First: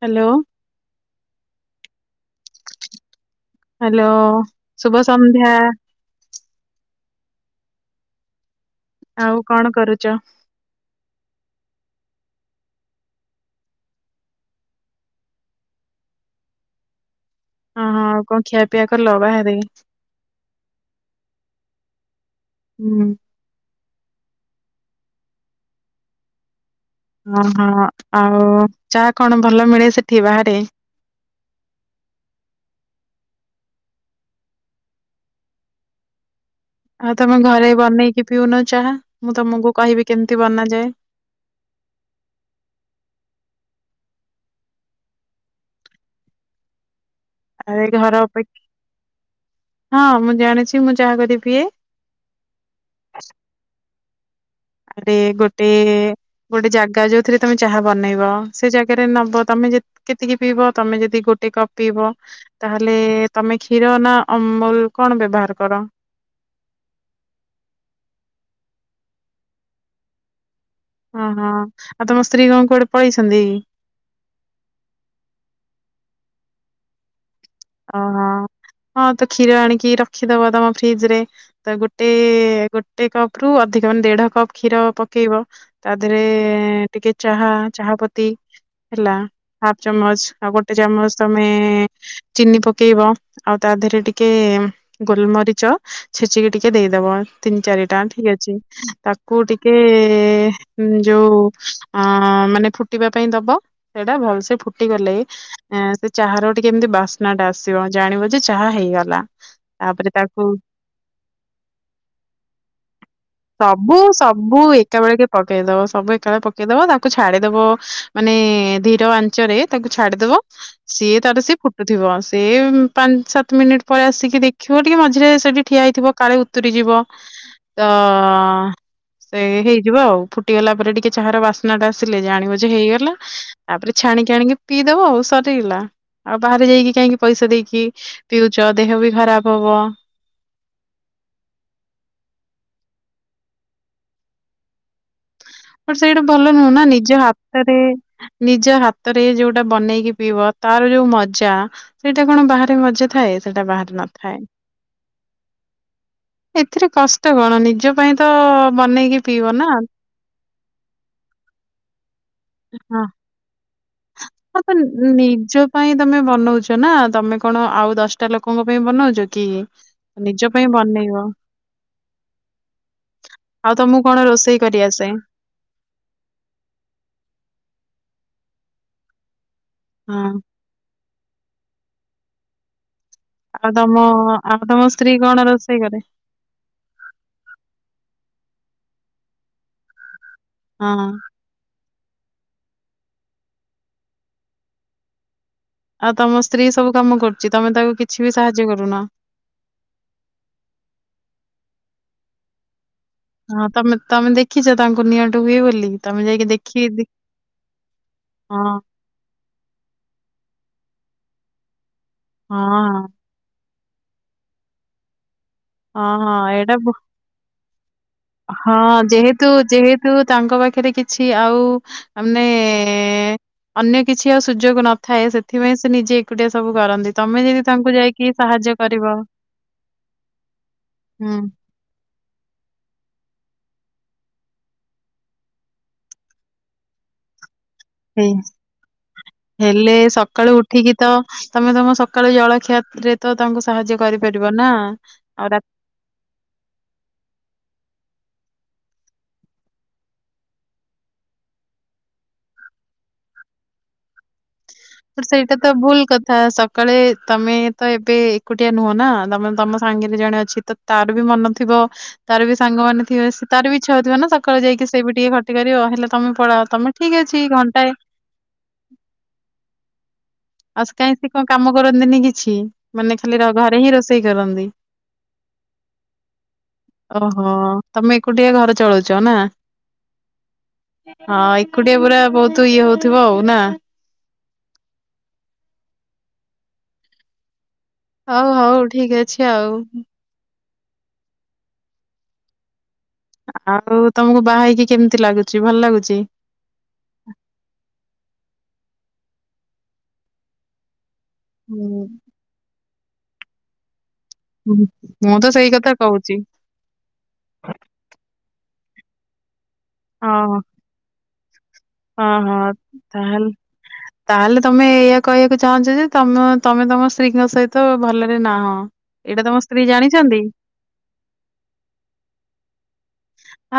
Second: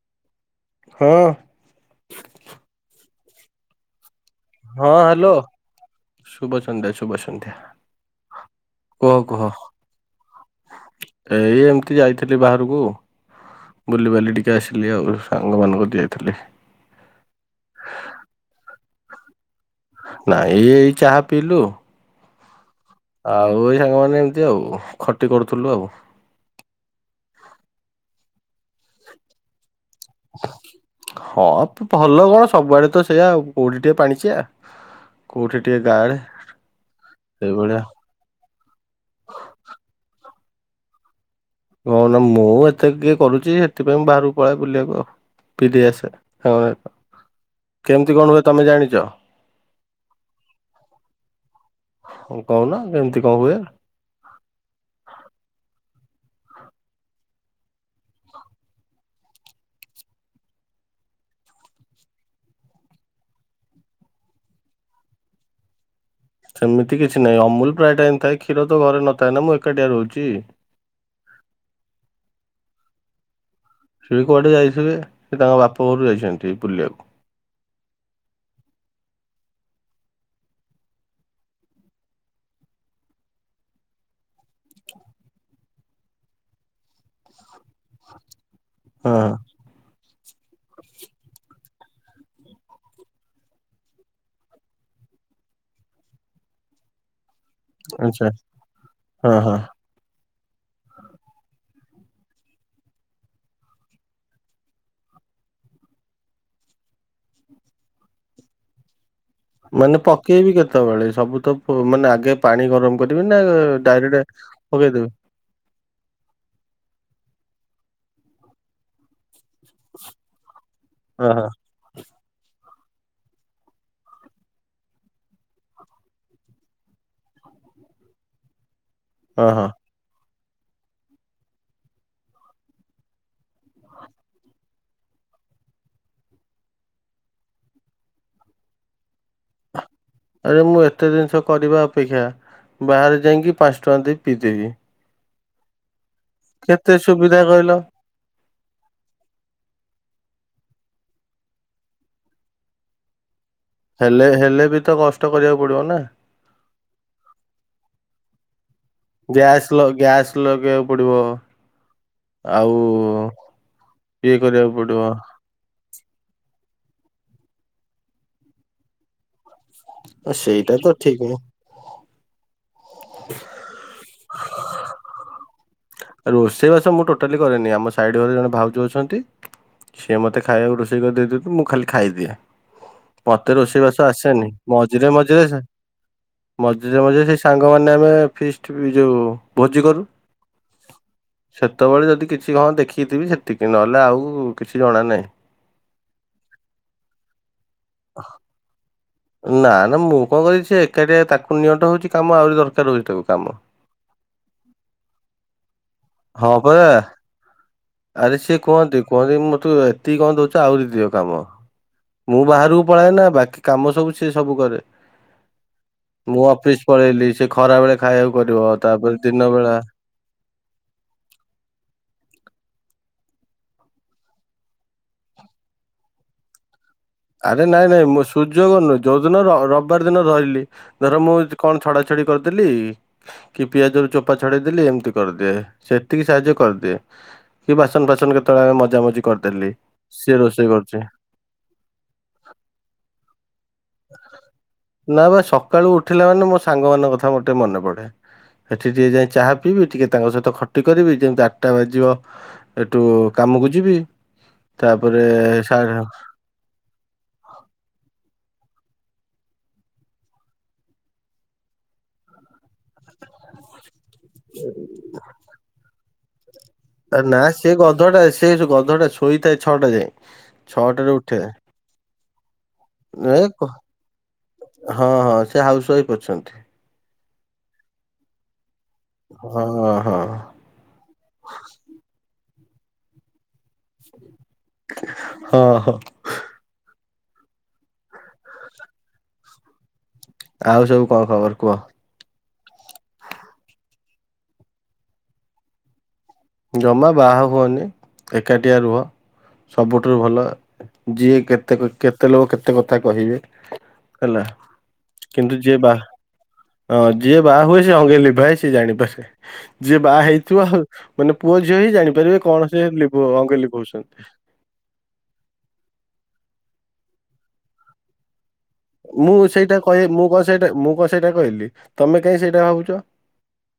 Hello. ହଁ [inaudible] hello ହଁ ଶୁଭ ହ୍ୟାଲୋ। ସନ୍ଧ୍ୟା। ଶୁଭ ସନ୍ଧ୍ୟା ଶୁଭ ସନ୍ଧ୍ୟା କହ ଆଉ କହ କଣ କରୁଛ? ଏଇ ଏମିତି ଯାଇ ଥିଲି ବାହାରକୁ ବୁଲିବାଲି ଟିକେ ଆସିଲି ଆଉ ସାଙ୍ଗମାନଙ୍କୁ ଯାଇଥିଲି। ହଁ ହଁ ଆଉ କଣ ଖିଆ ପିଆ କଲ ବାହାରେ? ନାଇଁ ଏଇ ଚାହା ପିଇଲୁ। ହୁଁ ଆଉ ଏଇ ସାଙ୍ଗମାନେ ଏମତି ଆଉ ଖଟି କରୁଥିଲୁ ଆଉ ଓହୋ ଆଉ ଚା କଣ ଭଲ ମିଳେ ସେ ହଁ ଭଲ କଣ ସବୁଆଡେ ତ ସେଇୟା ଆଉ। କୋଉଠି ଟିକେ ପାଣିଚିଆ କୋଉଠି ଟିକେ ଗାଢେ ଆଉ ତମେ ଘରେ ବନେଇକି ପିଉନ ଚାହା ମୁଁ ତମକୁ କହିବି କେମ ତି ବନା ଯାଏ ନାଁ ନାଁ ମୁଁ ଏତେ କିଏ କରୁଚି ହେଥିପାଇଁ ବାହାରକୁ ପଳାଏ ବୁଲିବାକୁ ଆଉ ପିିଇ ଦେଇ ଆସେ ଆରେ କେମିତି ଘର କଣ ହୁଏ ତମେ ଜାଣିଛ ଅପେକ୍ଷା ହଁ ମୁଁ ଜାଣିଛି ମୁଁ ଚାହା କରି ପିଏ। କହୁନ କେମିତି କଣ ହୁଏ? ଆରେ ଗୋଟେ ଗୋଟେ ଜାଗା ଯୋଉଥିରେ ତମେ ଚାହା ବନେଇବ ସେ ଜାଗାରେ ନବ ତମେ ଯେତିକି କେତିକି ପିଇବ ତମେ ଯଦି ଗୋଟେ କପ ପିଇବ ତାହେଲେ ତମେ କ୍ଷୀର ନା ଅମୁଲ କଣ ବ୍ୟବହାର କର? ସେମିତି କିଛି ନାହିଁ ଅମୁଲ ପ୍ରାୟ ଟାଇମ ଥାଏ କ୍ଷୀର ତ ଘରେ ନଥାଏ ନା ମୁଁ ଏକାଟିଆ ରହୁଚି। ଓହୋ ଆଉ ତମ ସ୍ତ୍ରୀ କଣ କୁଆଡେ ପଳେଇସନ୍ତି ସେ କୁଆଡେ ଯାଇଥିବେ ସେ ତାଙ୍କ ବାପଘରୁକୁ ଯାଇଛନ୍ତି ବୁଲିବାକୁ। ଅ ହ ହଁ ତ କ୍ଷୀର ଆଣିକି ରଖିଦବ ତମ ଫ୍ରିଜ ରେ ତ ଗୋଟେ ଗୋଟେ କପ ରୁ ଅଧିକ ମାନେ ଦେଢ କପ୍ କ୍ଷୀର ପକେଇବ ତା ଦେହରେ ଟିକେ ଚାହା ଚାହା ପତି ହେଲା ହଁ ହାଫ୍ ଚାମଚ ଆଉ ଗୋଟେ ଚାମଚ ତମେ ଚିନି ପକେଇବ ଆଉ ତା ଦେହରେ ଟିକେ ଗୋଲମରିଚ ଛେଚିକି ଟିକେ ଦେଇଦବ ତିନି ଚାରିଟା ଆଚ୍ଛା ଠିକ ଅଛି ହଁ ତାକୁ ହଁ। ଟିକେ ଯୋଉ ଅଁ ମାନେ ଫୁଟିବା ପାଇଁ ଦବା ସେଇଟା ଭଲ ସେ ଫୁଟିଗଲେ ସେ ଚାହାର ଟିକେ ଏମିତି ବାସ ନା ଟା ଆସିବ ଜାଣିବ ଯେ ଚାହା ହେଇଗଲା। ମାନେ ତାପରେ ତାକୁ ପକେଇବି କେତେବେଳେ ସବୁ ତ ମାନେ ଆଗେ ପାଣି ଗରମ କରିବି ନା ସବୁ ଡାଇରେକ୍ଟ ସବୁ ଏକା ପକେଇଦେବି ବଳେକେ ପକେଇ ଦବ ସବୁ ଏକାବେଳେ ପକେଇଦବ ତାକୁ ଛାଡିଦବ ମାନେ ଧୀର ଆ ଚରେ ତାକୁ ଛାଡିଦବା ସିଏ ହଁ ତାର ହଁ ସିଏ ଫୁଟୁଥିବ ସେ ପାଞ୍ଚ ସାତ ମିନିଟ ପରେ ଆସିକି ଦେଖିବ ଟିକେ ମଝିରେ ସେଠି ଠିଆ ହେଇଥିବ କାଳେ ଉତୁରିଯିବ ତ ହଁ ସେ ହଁ ହଁ ହେଇଯିବ ଆଉ ଫୁ ଫୁଟିଗଲା ପରେ ଟିକେ ଚାହାର ବାସ୍ନା ଟା ଆସିଲେ ଜାଣିବ ଯେ ହେଇଗଲା ତାପରେ ଛାଣିକି ଆଣିକି ପିଇଦବ ଆଉ ସରିଗଲା ଆଉ ବାହାରେ ଯାଇକି କାଇଁକି ପଇସା ଦେଇକି ପିଉଚ ଦେହ ବି ଖରାପ ହବ। ଆରେ ମୁଁ ଏତେ ଜିନିଷ କରିବା ଅପେକ୍ଷା ବାହାରେ ଯାଇକି ପାଞ୍ଚ ଟଙ୍କା ଦେଇ ପିଇଦେବି। [unintelligible] ସେଇଟା ଭଲ ନୁହଁ ନା କେତେ ନିଜ ସୁବିଧା ହାତରେ କହିଲ ନିଜ ହାତରେ ଯୋଉଟା ବନେଇକି ପିଇବ ତାର ଯୋଉ ମଜା ସେଇଟା କଣ ବାହାରେ ମଜା ଥାଏ। ସେଟା ବାହାରେ ହେଲେ ନଥାଏ ହେଲେ ବି ତ କଷ୍ଟ କରିବାକୁ ପଡିବ ନା ଏଥିରେ କଷ୍ଟ କଣ ନିଜ ପାଇଁ ତ ବନେଇକି ପିଇବ ନା ଗ୍ୟାସ୍ ଲ ଗ୍ୟାସ ଲଗେଇ ପଡ଼ିବ। ଆଉ ହଁ। ଇଏ ହଁ କରିବାକୁ ତ ପଡିବ ନିଜ ପାଇଁ ତମେ ବନଉଛ ନା ତମେ କଣ ଆଉ ଦଶଟା ଲୋକଙ୍କ ପାଇଁ ବନାଉଛ କି? ନିଜ ପାଇଁ ସେଇଟା ତ ବନେଇବ ଠିକ ଆଉ ତମକୁ କଣ ରୋଷେଇ କରିଆସେ? ରୋଷେଇବାସ ମୁଁ ଟୋଟାଲି କରେନି ଆମ ସାଇଡ ଘରେ ଜଣେ ଭାଉଜ ଅଛନ୍ତି। ହଁ ସିଏ ମତେ ଖାଇବାକୁ ରୋଷେଇ କରିଦେଇ ଦଉଛନ୍ତି ମୁଁ ଖାଲି ଖାଇଦିଏ। ମତେ ଆଉ ରୋଷେଇ ତମ ବାସ ଆସେନି ଆଉ ତମ ମଝିରେ ସ୍ତ୍ରୀ କଣ ମଝିରେ ରୋଷେଇ କରେ? ମଝିରେ ମଝିରେ ସେଇ ସାଙ୍ଗମାନେ ଆମେ ଫିଷ୍ଟ ବି ଯଉଁ ଭୋଜି କରୁ। ହଁ। ତେବେଳେ ଯଦି କିଛି ହଁ ଦେଖିକିଥିବି ସେତିକି ନହେଲେ ଆଉ କିଛି ଜଣା ନାହିଁ। ଆଉ ତମ ସ୍ତ୍ରୀ ସବୁ କାମ କରୁଚି, ତମେ ତାକୁ କିଛି ବି ସାହାଯ୍ୟ କରୁନ। ନା ନା ମୁଁ କଣ କରିବି, ସେ ଏକାଟିଆ ତାକୁ ନିଅଣ୍ଟ ହଉଚି କାମ ଆହୁରି ଦରକାର ହଉଚି। ତାକୁ କାମ। ହଁ ତମେ ତମେ ଦେଖିଛ ତାଙ୍କୁ ନିଅଣ୍ଟ ହୁଏ ବୋଲି ତମେ ଯାଇକି ହଁ ଦେଖି ପରା ଦେ- ଆରେ ସିଏ ହଁ କୁହନ୍ତି, କୁହନ୍ତି କି ମୁଁ ତୁ ଏତିକି କଣ ଦଉଛ ଆହୁରି ଦିଅ। କାମ ମୁଁ ହଁ ବାହାରକୁ ହଁ ପଳାଏ ନା ବାକି କାମ ସବୁ ସେ ସବୁ କରେ। ହଁ ହଁ ମୁଁ ଏଇଟା ଅଫିସ ବ ପଳେଇଲି ସେ ଖରା ବେଳେ ଖାଇବାକୁ କରିବ ହଁ ତାପରେ ଦିନ ଯେହେତୁ ବେଳା ଯେହେତୁ ତାଙ୍କ ପାଖରେ କିଛି ଆଉ ମାନେ ଅନ୍ୟ କିଛି ଆଉ ସୁଯୋଗ ନଥାଏ, ସେଥିପାଇଁ ସେ ନିଜେ ଏକୁଟିଆ ସବୁ କରନ୍ତି। ତମେ ଯଦି ଆରେ ତାଙ୍କୁ ନାଇଁ ନାଇଁ ମୁଁ ଯାଇକି ସାହାଯ୍ୟ ସୂଯୋଗ ନୁହେ କରିବ ଯୋଉ ଦିନ ରବିବାର ଦିନ ରହିବ ରହିଲି, ଧର ମୁଁ ହୁଁ କଣ ଛଡା ଛଡି କରିଦେଲି କି ପିଆଜ ରୁ ଚୋପା ଛଡେଇଦେଲି ଏମିତି କରିଦିଏ ସେତିକି ସାହାଯ୍ୟ କରିଦିଏ। କି ବାସନ ହେ- ଫାସନ କେତେବେଳେ ମଜା ମଜି କରିଦେଲି ହେଲେ ସିଏ ରୋଷେଇ କରୁଚି। କାଳୁ ଜଳଖିଆ ରେ ତ ତାଙ୍କୁ ସାହାଯ୍ୟ କରିପାରିବ ନା ନା ବା ଆଉ ରା- ସକାଳୁ ଉଠିଲା ମାନେ ମୋ ସାଙ୍ଗ ମାନଙ୍କ କଥା ମୋର ଟିକେ ମନେ ପଡେ। ସେଠି ଟିକେ ଯାଇ ଚାହା ପିଇବି ଏଠି କି ତାଙ୍କ ସହିତ ଖଟି କରିବି ଯେମିତି ଆଟଟା ବାଜିବ ଏଠୁ କାମକୁ ଯିବି। ତାପରେ ସେଇଟା ତ ସାଢେ ଭୂଲ କଥା ସକାଳେ ତମେ ତ ଏବେ ଏକୁଟିଆ ନୁହଁ ନା ତମେ ତମ ସାଙ୍ଗରେ ଜଣେ ଅଛି ତ ତାର ବି ମନ ଥିବ ତାର ବି ସାଙ୍ଗ ମାନେ ଥିବେ ତାର ବି ଇଚ୍ଛା ହୋଇଥିବ ନା ସକାଳେ ଯାଇକି ସେ ବି ଟିକେ ଖଟି କରିବ ହେଲେ ତମେ ପଳାଅ। ତମେ ତା ଠିକ ନା ଅଛି ସେ ଘଣ୍ଟାଏ ଗଧ ଟା ସେ ଗଧ ଟା ଶୋଇଥାଏ। ଛଅଟା ଯାଏଁ। ଆଉସ୍ କାଇଁ ସେ କାହିଁ ସେ କଣ କାମ କରନ୍ତିନି କିଛି, ମାନେ ଏ ଖାଲି କ- ଘରେ ହିଁ ରୋଷେଇ କରନ୍ତି। ହଁ ହଁ ସେ ହାଉସ ୱାଇଫ ଅଛନ୍ତି। ଓହୋ ତମେ କୁଟିଆ ଘର ଚଳଉଚ ନା ହଁ ହଁ ହଁ ଏକୁଟିଆ ପୁରା ବହୁତ ତୁ ଇଏ ହଉଥିବ ଆଉ ନା। ହଁ ହଁ। ହଉ ହଉ ଠିକ ଅଛି ଆଉ। ଆଉ ସବୁ କଣ ଖବର କୁହ? ଆଉ ତମକୁ ବା ହେଇକି କେମିତି ଲାଗୁଚି ଭଲ ଲାଗୁଚି? ଜମା ବାହା ହୁଅନି ଏକାଟିଆ ରୁହ ସବୁଠାରୁ ଭଲ ଯିଏ କେତେ ହୁଁ କେତେ ଲୋକ କେତେ କ କଥା କହିବେ। ହେଲା ହୁଁ। ମୁଁ ତ କିନ୍ତୁ ସେଇ ଯିଏ କଥା ବା କହୁଛି। ହଁ ଯିଏ ବାହା ହୁଏ ସେ ଅଙ୍ଗେ ଲିଭାଏ। ସେ ଜାଣିପାରେ। ଯିଏ ବାହା ହେଇଥିବ ହଁ ଆଉ [unintelligible] ହଁ ଜାଣିପାରିବେ ହଁ କଣ ସେ ଲିଭ ତାହା ଅଙ୍ଗେ ଲିଭଉଛନ୍ତି। ତାହେଲେ ତମେ ଏଇଆ କହିବାକୁ ଚାହୁଁଛ ଯେ ତମ ତମେ ତମ ସ୍ତ୍ରୀଙ୍କ ସହିତ ଭଲରେ ନା ହ। ମୁଁ ସେଇଟା କହି ମୁଁ କଣ ସେଇଟା ମୁଁ କଣ ସେଇଟା କହିଲି ତମେ କାଇଁ ସେଇଟା ଭାବୁଛ?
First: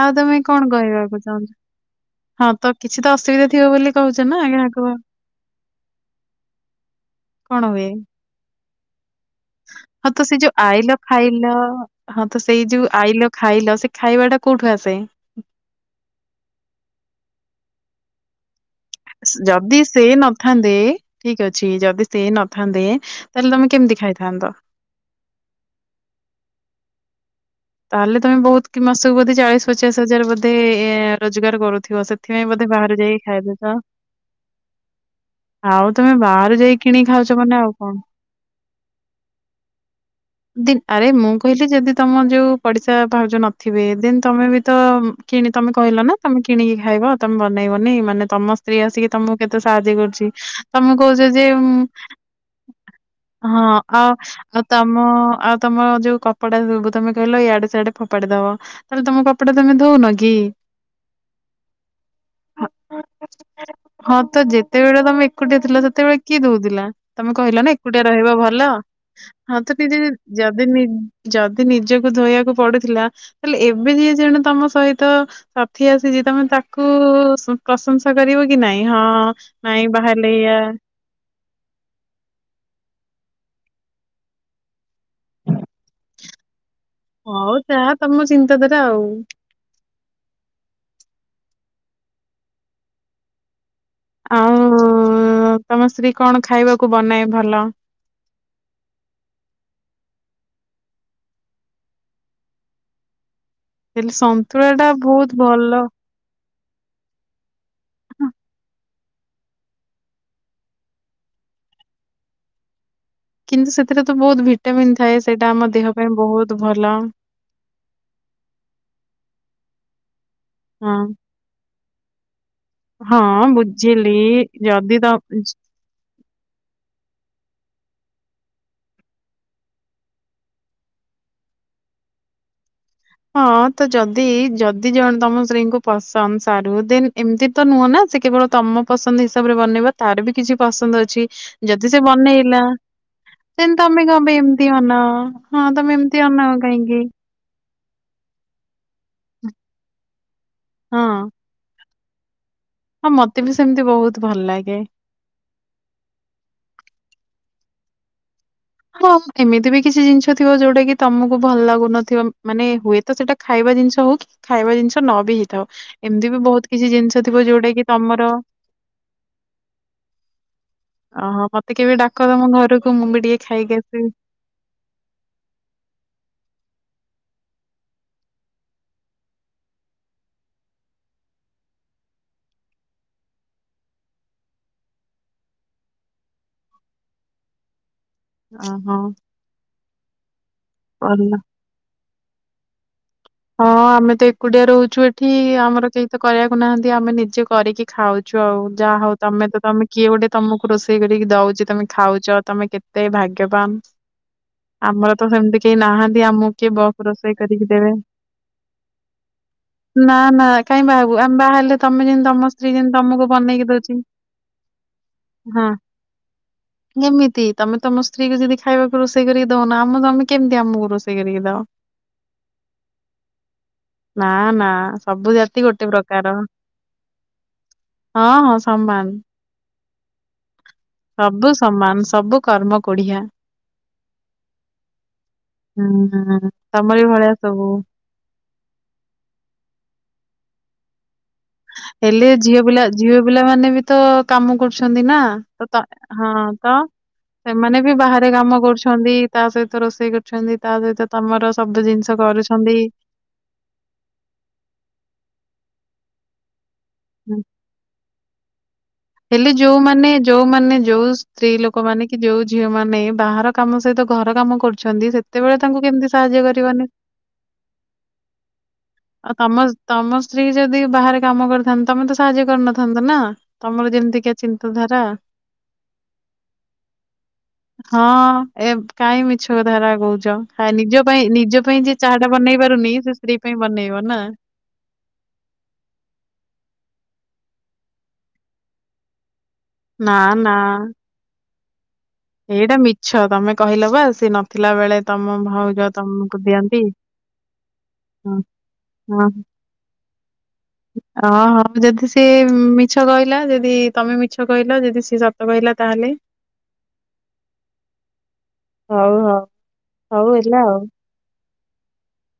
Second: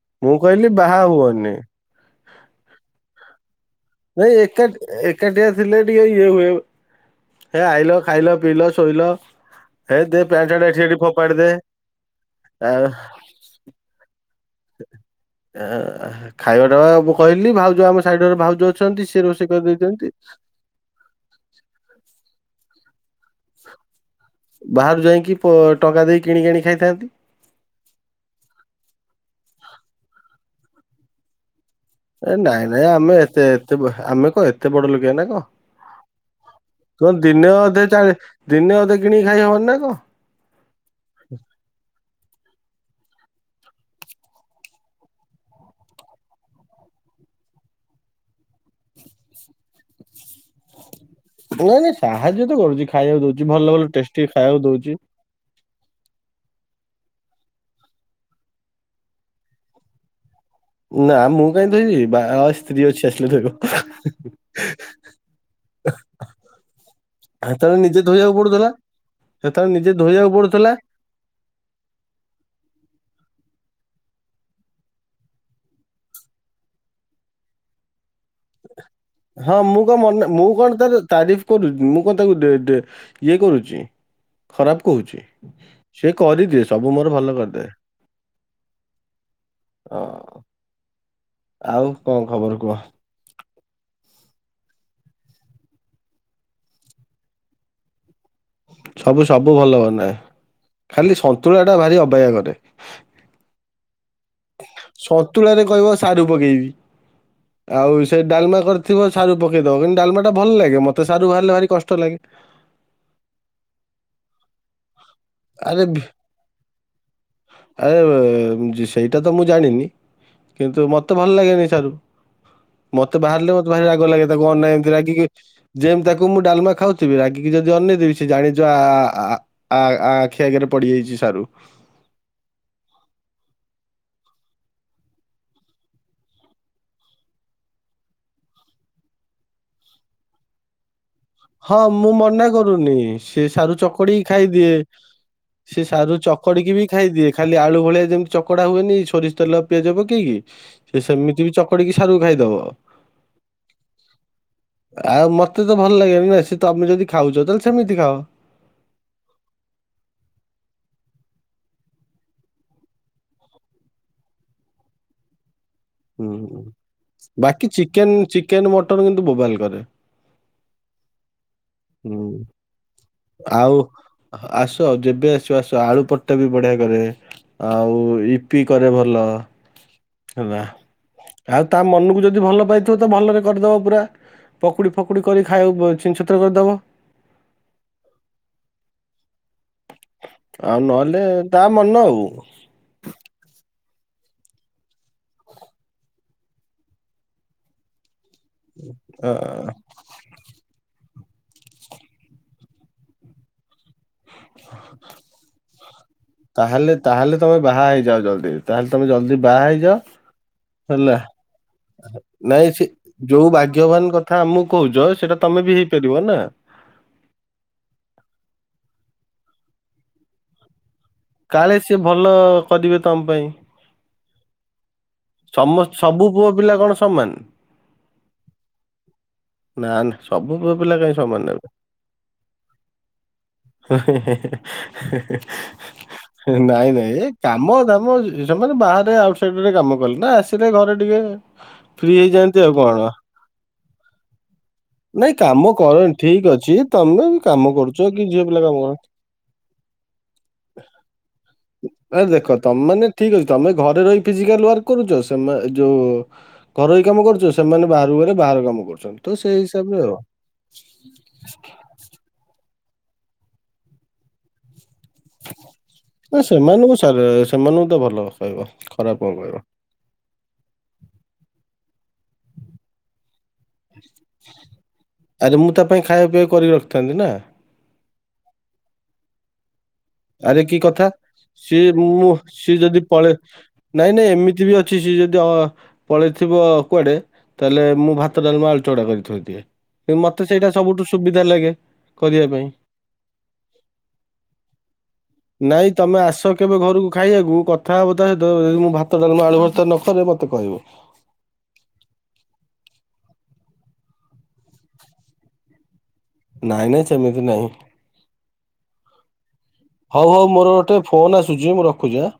ଆଉ ତମେ ମୁଁ କଣ କହିଲି ବାହା କହିବାକୁ ଚାହୁଁଚ ହୁଅନି ହଁ ତ କିଛି ତ ଅସୁବିଧା ଥିବ ବୋଲି କହୁଛ ନାଇଁ ନା ଏକା ଆଗୁଆ। ଏକାଠିଆ ଥିଲେ ଟିକେ ଇଏ ହୁଏ। ହେ ଆଇଲ ଖାଇଲ ପିଇଲ ଶୋଇଲ। ହେ ହଁ ଦେ ତ ସେ ପ୍ୟାଣ୍ଟ ଯୋଉ ସାର୍ଟ ଏଠି ସେଠି ଆଇଲ ଫୋପାଡି ଦେ ଖାଇଲ ହଁ ତ ସେଇ ଯୋଉ ଆଇଲ ଖାଇଲ ସେ ଖାଇବାଟା ଖାଇବା ଟବା ମୁଁ କହିଲି ଭାଉଜ ଯୋଉ ଆମ ସାଇଡ ରେ ଭାଉଜ ଅଛନ୍ତି ସିଏ ରୋଷେଇ ଯଦି ସେ କରିଦେଇଛନ୍ତି। ନଥାନ୍ତେ ଠିକ ଅଛି ଯଦି ସେ ନଥାନ୍ତେ [inaudible] କେମିତି ଖାଇଥାନ୍ତ? ବାହାରୁ ଯାଇକି ପ ଟଙ୍କା ଦେଇ କିଣି ଆଣିକି ଖାଇଥାନ୍ତି। ତାହେଲେ ତମେ ବହୁତ କି ମାସକୁ ବୋଧେ ଚାଳିଶ ପଚାଶ ହଜାର ବୋଧେ ଏ ରୋଜଗାର କରୁ ଏ ନାଇଁ ନାଇଁ ଆମେ ଏତେ ଏତେ ବ ଆମେ କ ଏତେ ବଡ ଲୋକିଇ ନା ଆଉ ତମେ ବାହାରୁ ଯାଇକି କିଣି କ ଖାଉଛ ଦିନେ ମାନେ ଆଉ ଅଧେ କଣ? ଚାହିଁଲେ ଦିନେ ଅଧେ କିଣିକି ଖାଇହବନି ନା କ। ଦିନ୍ ଆରେ ମୁଁ କହିଲି ଯଦି ତମ ଯୋଉ ପଡିଶା ଭାଉଜ ନଥିବେ ଦିନ ତମେ ବି ତ ମ କିଣି ତମେ କହିଲ ନା ତମେ କିଣିକି ଖାଇବ ତମେ ବନେଇବନି ମାନେ ତମ ସ୍ତ୍ରୀ ଆସିକି ତମକୁ କେତେ ସାହାଯ୍ୟ କରୁଛି। ତମେ କହୁଛ ଯେ ନାଇଁ ନାଇଁ ସାହାଯ୍ୟ ତ କରୁଛି ଖାଇବାକୁ ଦଉଛି ହଁ ଭଲ ଭଲ ଆଉ ଟେଷ୍ଟି ଖାଇବାକୁ ଆଉ ଦଉଛି। ତମ ଆଉ ତମ ଯୋଉ କପଡା ସ ତମେ କହିଲ ୟା ସାଡେ ଫୋପାଡି ଦବ ତାହେଲେ ତମ କପଡଟା ତମେ ଧଉନ କି। ନା ମୁଁ କାହିଁ ଧୋଇବି ବା ଆ, ସ୍ତ୍ରୀ ଅଛି ଆସିଲେ ଧୋଇବ। ହଁ ତ ଯେତେବେଳେ ତମେ ଏକୁଟିଆ ଥିଲା ସେତେବେଳେ କିଏ ଦଉଥିଲା ତମେ କହିଲ ନା ସେତେବେଳେ ନିଜେ ଏକୁଟିଆ ରହିବା ଧୋଇବାକୁ ପଡୁଥିଲା ଭଲ ହଁ ସେତେବେଳେ ତ ନିଜେ ଯ ଧୋଇବାକୁ ଯଦି ପଡୁଥିଲା ନି ଯଦି ନିଜକୁ ଧୋଇବାକୁ ପଢୁଥିଲା ତାହେଲେ ଏବେ ଯିଏ ଜଣେ ତମ ସହିତ ସାଥି ଆସିଛି ତମେ ତାକୁ ପ୍ରଂସ ହଁ ମୁଁ କଣ ମନେ ବାହାରିଲେ ମୁଁ ଏଇଆ କଣ ତାର ତାରିଫ କରୁଛି ମୁଁ କଣ ତାକୁ ଡେ ଡେ ଇଏ କରୁଛି ଖରାପ କହୁଛି। ସିଏ କରିଦିଏ ସ ହଉ ଯାହା ତମ ଚିନ ଧାରା ଆଉ। ହ ଆଉ କଣ ଖବର କୁହ? ଆଉ ତମ ସ୍ତ୍ରୀ କଣ ଖାଇବାକୁ ବନାଏ ଭଲ। ସବୁ ସବୁ ଭଲ ବନାଏ ଖାଲି ସନ୍ତୁଳା ଟା ଭାରି ଅବାଗିଆ କରେ। ହେଲେ ସନ୍ତୁଳା ଟା ବହୁତ ସନ୍ତୁଳାରେ ଭଲ। କହିବ ସାରୁ ପକେଇବି ଆଉ ସେ ଡାଲମା କରିଥିବ ସାରୁ ପକେଇଦବ କିନ୍ତୁ ଡାଲମା ଟା ଭଲ ଲାଗେ ମତେ ସାରୁ ବାହାରିଲେ ଭାରି କଷ୍ଟ ଲାଗେ। କିନ୍ତୁ ସେଥିରେ ତ ବହୁତ ଭିଟାମିନ୍। ଥାଏ ସେଇଟା ଆମ ଆରେ ଦେହ ବ ପାଇଁ ବହୁତ ଭଲ। ଆରେ ସେଇଟା ତ ମୁଁ ଜାଣିନି। କିନ୍ତୁ ହଁ ମତେ ଭଲ ଲାଗେନି ସାରୁ। ମତେ ହଁ ବାହାରିଲେ ମତେ ଭାରି ରାଗ ବୁଝିଲି ଲାଗେ ତାକୁ ଅନାଏ ଏମିତି ଯଦି ତ ରାଗିକି ଯେମିତି ତାକୁ ମୁଁ ଡାଲମା ଖାଉଥିବି ରାଗିକି ଯଦି ଅନେଇ ଯଦି ବେଶୀ ଜାଣିଚ ଆ ଆ ଆ ଆ। ଆଖି ଆଗରେ ପଡିଯାଇଚି ସାରୁ। ହଁ ତ ଯଦି ଯଦି ଜଣେ ତମ ସ୍ତ୍ରୀଙ୍କୁ ପସନ୍ଦ ସାରୁ ଦେନ୍ ଏମିତି ତ ନୁହଁ ନା ସେ କେବଳ ତମ ପସନ୍ଦ ହିସାବରେ ବନେଇବ ତାର ବି କିଛି ପସନ୍ଦ ଅଛି। ହଁ ଯଦି ସେ ମୁଁ ମନା ବନେଇଲା କରୁନି ସେ ଦେନ୍ ସାରୁ ତମେ କଣ ଚକୋଡିକି ପାଇଁ ଏମିତି ଖାଇଦିଏ ଅନାଅ ହଁ ସେ ତମେ ସାରୁ ଏମିତି ଅନାଅ ଚକଡିକି ବି କାହିଁକି ଖାଇଦିଏ ଖାଲି ଆଳୁ ଭଳିଆ ଯେମିତି ଚକଡ଼ା ହୁଏନି ସୋରିଷ ତେଲ ପିଆଜ ପକେଇକି ହଁ ସେ ସେମିତି ବି ଚକଡିକିି ସାରୁ ଖାଇଦବ। ହଁ ମତେ ବି ସେମିତି ବହୁତ ଭଲ ଲାଗେ। ସ ତମେ ଯଦି ଖାଉଚ ତାହେଲେ ସେମିତି ଖାଅ। ହଁ ଏମିତି ବି କିଛି ଜିନିଷ ଥିବ ଯୋଉଟା କି ତମକୁ ଭଲ ଲାଗୁନଥିବ ମାନେ ହୁଏ ତ ସେଇଟା ଖାଇବା ଜିନିଷ ହଉ କି ଖାଇବା ଜିନିଷ ନ ବି ହେଇ ଥାଉ, ହୁଁ ଏମିତି ବି ବହୁତ କିଛି ଜିନିଷ ଥିବ ବାକି ଯୋଉଟା କି ଚିକେନ ତମର ଚିକେନ ମଟନ କିନ୍ତୁ ବୋବାଲ କରେ ଓହୋ ମତେ କେବେ ହୁଁ। ଡାକ ତମ ଘରକୁ ମୁଁ ବି ଟିକେ ଖାଇକି ଆଉ ଆସିବି ଆସ ଯେବେ ଆସିବ ଆସ ଆଳୁ ପରଟା ବି ବଢିଆ କରେ ଆଉ ଇପି କରେ ଭଲ ହେଲା। ଆଉ ତା ମନକୁ ଯଦି ଭଲ ପାଇଥିବ ତ ଭଲରେ କରିଦବ ପୁରା। ପକୁଡି ଫକୁଡି କରି ଖାଇବାକୁ ଛିନଛତର କରିଦବ। ଓହୋ। ଆଉ ନହେଲେ ଭଲ। ତା ମନ ଆଉ। ହଁ ଆମେ ତ ଏକୁଟିଆ ରହୁଚୁ ଏଠି, ଆମର କେହି ତ କରିବାକୁ ନାହାନ୍ତି। ଆମେ ନିଜେ କରିକି ଖାଉ। ଚୁ, ଆଉ ଯାହା ହଉ ଅ ତମେ ତମେ କିଏ ଗୋଟେ ତମକୁ ରୋଷେଇ କରିକି ଠିକ ଦଉଚି, ତମେ ଖାଉଚ, ତମେ କେତେ ଭାଗ୍ୟବାନ। ଆମର ତ ସେମିତି କେହି ନାହାନ୍ତି, ଆମକୁ କିଏ ତାହେଲେ ବଫ ତାହେଲେ ରୋଷେଇ ତମେ କରିକି ବାହା ଦେବେ। ହେଇଯାଅ ଜଲ୍ଦି ତାହେଲେ ତମେ ଜଲ୍ଦି ବାହା ହେଇଯାଅ। ନା ନା କାହିଁ ହେଲା ବାହାହବୁ? ଆମେ ବାହା ହେଲେ ତମେ ଯେମିତି ତମ ନାଇଁ ସ୍ତ୍ରୀ ସେ ଯେମତି ତମକୁ ଯୋଉ ବନେଇକି ଦଉଚି ଭାଗ୍ୟବାନ କଥା ଆମକୁ କହୁଛ ସେଇଟା ତମେ ।ହଁ ବି ହେଇପାରିବ ନା। କେମିତି ତମେ ତମ ସ୍ତ୍ରୀ କୁ ଯଦି ଖାଇବାକୁ ରୋଷେଇ ରୋଷେଇ କରିକି ଦଉନ। ଆମେ ତମକୁ କେମିତି ଆମକୁ ରୋ କାଳେ ସିଏ ଭଲ କରିବେ ତମ ପାଇଁ। ହଁ। ସବୁ ଜାତି ସମ ଗୋଟେ ସବୁ ପ୍ରକାର। ପୁଅ ପିଲା କଣ ସମାନ ହଁ ହଁ ସମାନ। ନା ନା ।ସବ [inaudible] ମୋ ପୁଅ ପିଲା କାହିଁ ସବୁ ସମାନ ହେବେ ସବୁ କର୍ମ କୋଢିଆ ହୁଁ ନାଇଁ ତମରି ନାଇଁ ଏ ଭଳିଆ ସବୁ। କାମଦାମ ସେମାନେ ବାହାରେ ଆଉଟସାଇଡ ରେ କାମ। ନା [inaudible] ଆସିଲେ ଘରେ ଟିକେ ଫ୍ରି ହେଲେ ଝିଅ ହେଇଯାଆନ୍ତି ଆଉ ପିଲା କଣ ଝିଅ ପିଲା ମାନେ ବି ତ କାମ କରୁଛନ୍ତି ନା ନାଇଁ କାମ ।ତ କରନି ହଁ ଠିକ ଅଛି ତ ତମେ ବି କାମ ସେମାନେ ବି କରୁଛ କି ବାହାରେ ଝିଅ କାମ ପିଲା କର କରୁଛନ୍ତି ତା ସହିତ ରୋଷେଇ କରୁଛନ୍ତି ତା ସହିତ ତମର ସବୁ ଜିନିଷ ଆରେ ଦେଖ କରୁଛନ୍ତି। ତମେ ମାନେ ଠିକ ଅଛି ତମେ ଘରେ ରହି ଫିଜିକାଲ ୱାର୍କ କରୁଛ ସେମା ଯୋଉ ଘରୋଇ କାମ କରୁଛ ସେମାନେ ବାହାରକୁ ଗଲେ ବାହାର କାମ କରୁ ହେଲେ ଯୋଉମାନେ ଯୋଉମାନେ ଯୋଉ ସ୍ତ୍ରୀ ଲୋକମାନେ କି ଯୋଉ ଝିଅ ମାନେ ନାଇଁ ବାହାର କାମ ସହିତ ଘର କାମ କରୁ ଅଛନ୍ତି ସେତେବେଳେ ତାଙ୍କୁ କେମିତି ନା ସାହାଯ୍ୟ କରିବନି। ସେମାନଙ୍କୁ ସାର୍ ସେମାନଙ୍କୁ ତ ଭଲ କହିବ ଖରାପ ଆଉ କଣ କହିବ ତମ ତମ ସ୍ତ୍ରୀ ଯଦି ବାହାରେ କାମ କରିଥାନ୍ତେ ତମେ ତ ସାହାଯ୍ୟ କରିନଥାନ୍ତ ନା। ତମର ଯେମିତିକା ଚିନ୍ତାଧାରା ଆରେ ମୁଁ ତା ପାଇଁ ଖାଇବା ପିଇବା କରିକି ରଖିଥାନ୍ତି ନା। ହଁ ଏ କାଇ ମିିଛ କଥା ଉରା ଆରେ କି କଥା ସିଏ ଚାହା ଟା ମୁଁ ବନେଇ ସିଏ ପାରୁନି ଯଦି ସେ ପଳେଇ ସ୍ତ୍ରୀ ପାଇଁ ବନେଇବ ନାଇଁ ନା। ନାଇଁ ଏମିତି ବି ଅଛି ସିଏ ଯଦି ପଳେଇଥିବ କୁଆଡେ ତାହେଲେ ମୁଁ ଭାତ, ଡାଲମା, ଆଳୁଚକଡ଼ା, କରିକି ଥୋଇଦିଏ। ନା ମତେ ନା ସେଇଟା ସବୁଠୁ ସୁବିଧା ଲାଗେ। କରିବା ପାଇଁ। ଏଇଟା ମିଛ ତମେ କହିଲ ବା ସିଏ ନଥିଲାବେଳେ ନାଇଁ ତମେ ଆସ କେବେ ଘରକୁ ଖାଇବାକୁ କଥାହବ ତା ହଁ ସହିତ ଯିଏ ମୁଁ ଭାତ ହଁ ଡାଲମା ଆଳୁଭର୍ତା ନକରେ ମତେ କହିବ। ହଁ ହଉ ଯଦି ସିଏ ମିଛ କହିଲା ଯଦି ତମେ ମିଛ କହିଲ ଯଦି ସିଏ ସତ କହିଲା ତାହେଲେ। ନାଇଁ ନାଇଁ ସେମିତି ନାହିଁ। ହଉ ହଉ ହଉ ହଉ ହେଲା ମୋର ଆଉ। ଗୋଟେ ଫୋନ ଆସ ଛି ମୁଁ ରଖୁଛି ଆ